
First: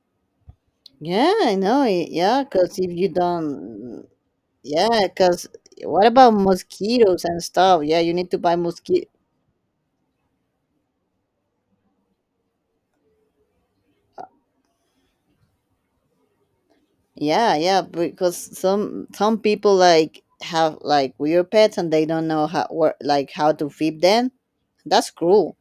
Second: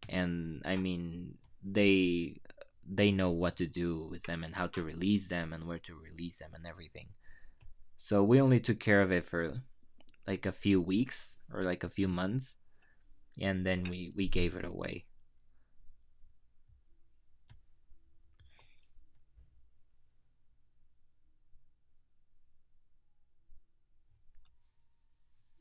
[SPEAKER 2] and I
[SPEAKER 1] Yeah,
[SPEAKER 2] mean
[SPEAKER 1] I know. y-
[SPEAKER 2] they
[SPEAKER 1] Yeah, because if you
[SPEAKER 2] they know what to do
[SPEAKER 1] don't,
[SPEAKER 2] with them and how to
[SPEAKER 1] yeah,
[SPEAKER 2] release
[SPEAKER 1] because
[SPEAKER 2] them and where to
[SPEAKER 1] what about
[SPEAKER 2] release them and everything.
[SPEAKER 1] mosquitoes and stuff? Yeah, you
[SPEAKER 2] So
[SPEAKER 1] need to
[SPEAKER 2] we
[SPEAKER 1] buy
[SPEAKER 2] only took care
[SPEAKER 1] mosquito.
[SPEAKER 2] of it for like a few weeks or like a few months, and then we we gave it away.
[SPEAKER 1] Yeah, yeah, because some some people like have like weird pets and they don't know how where, like how to feed them. That's cruel.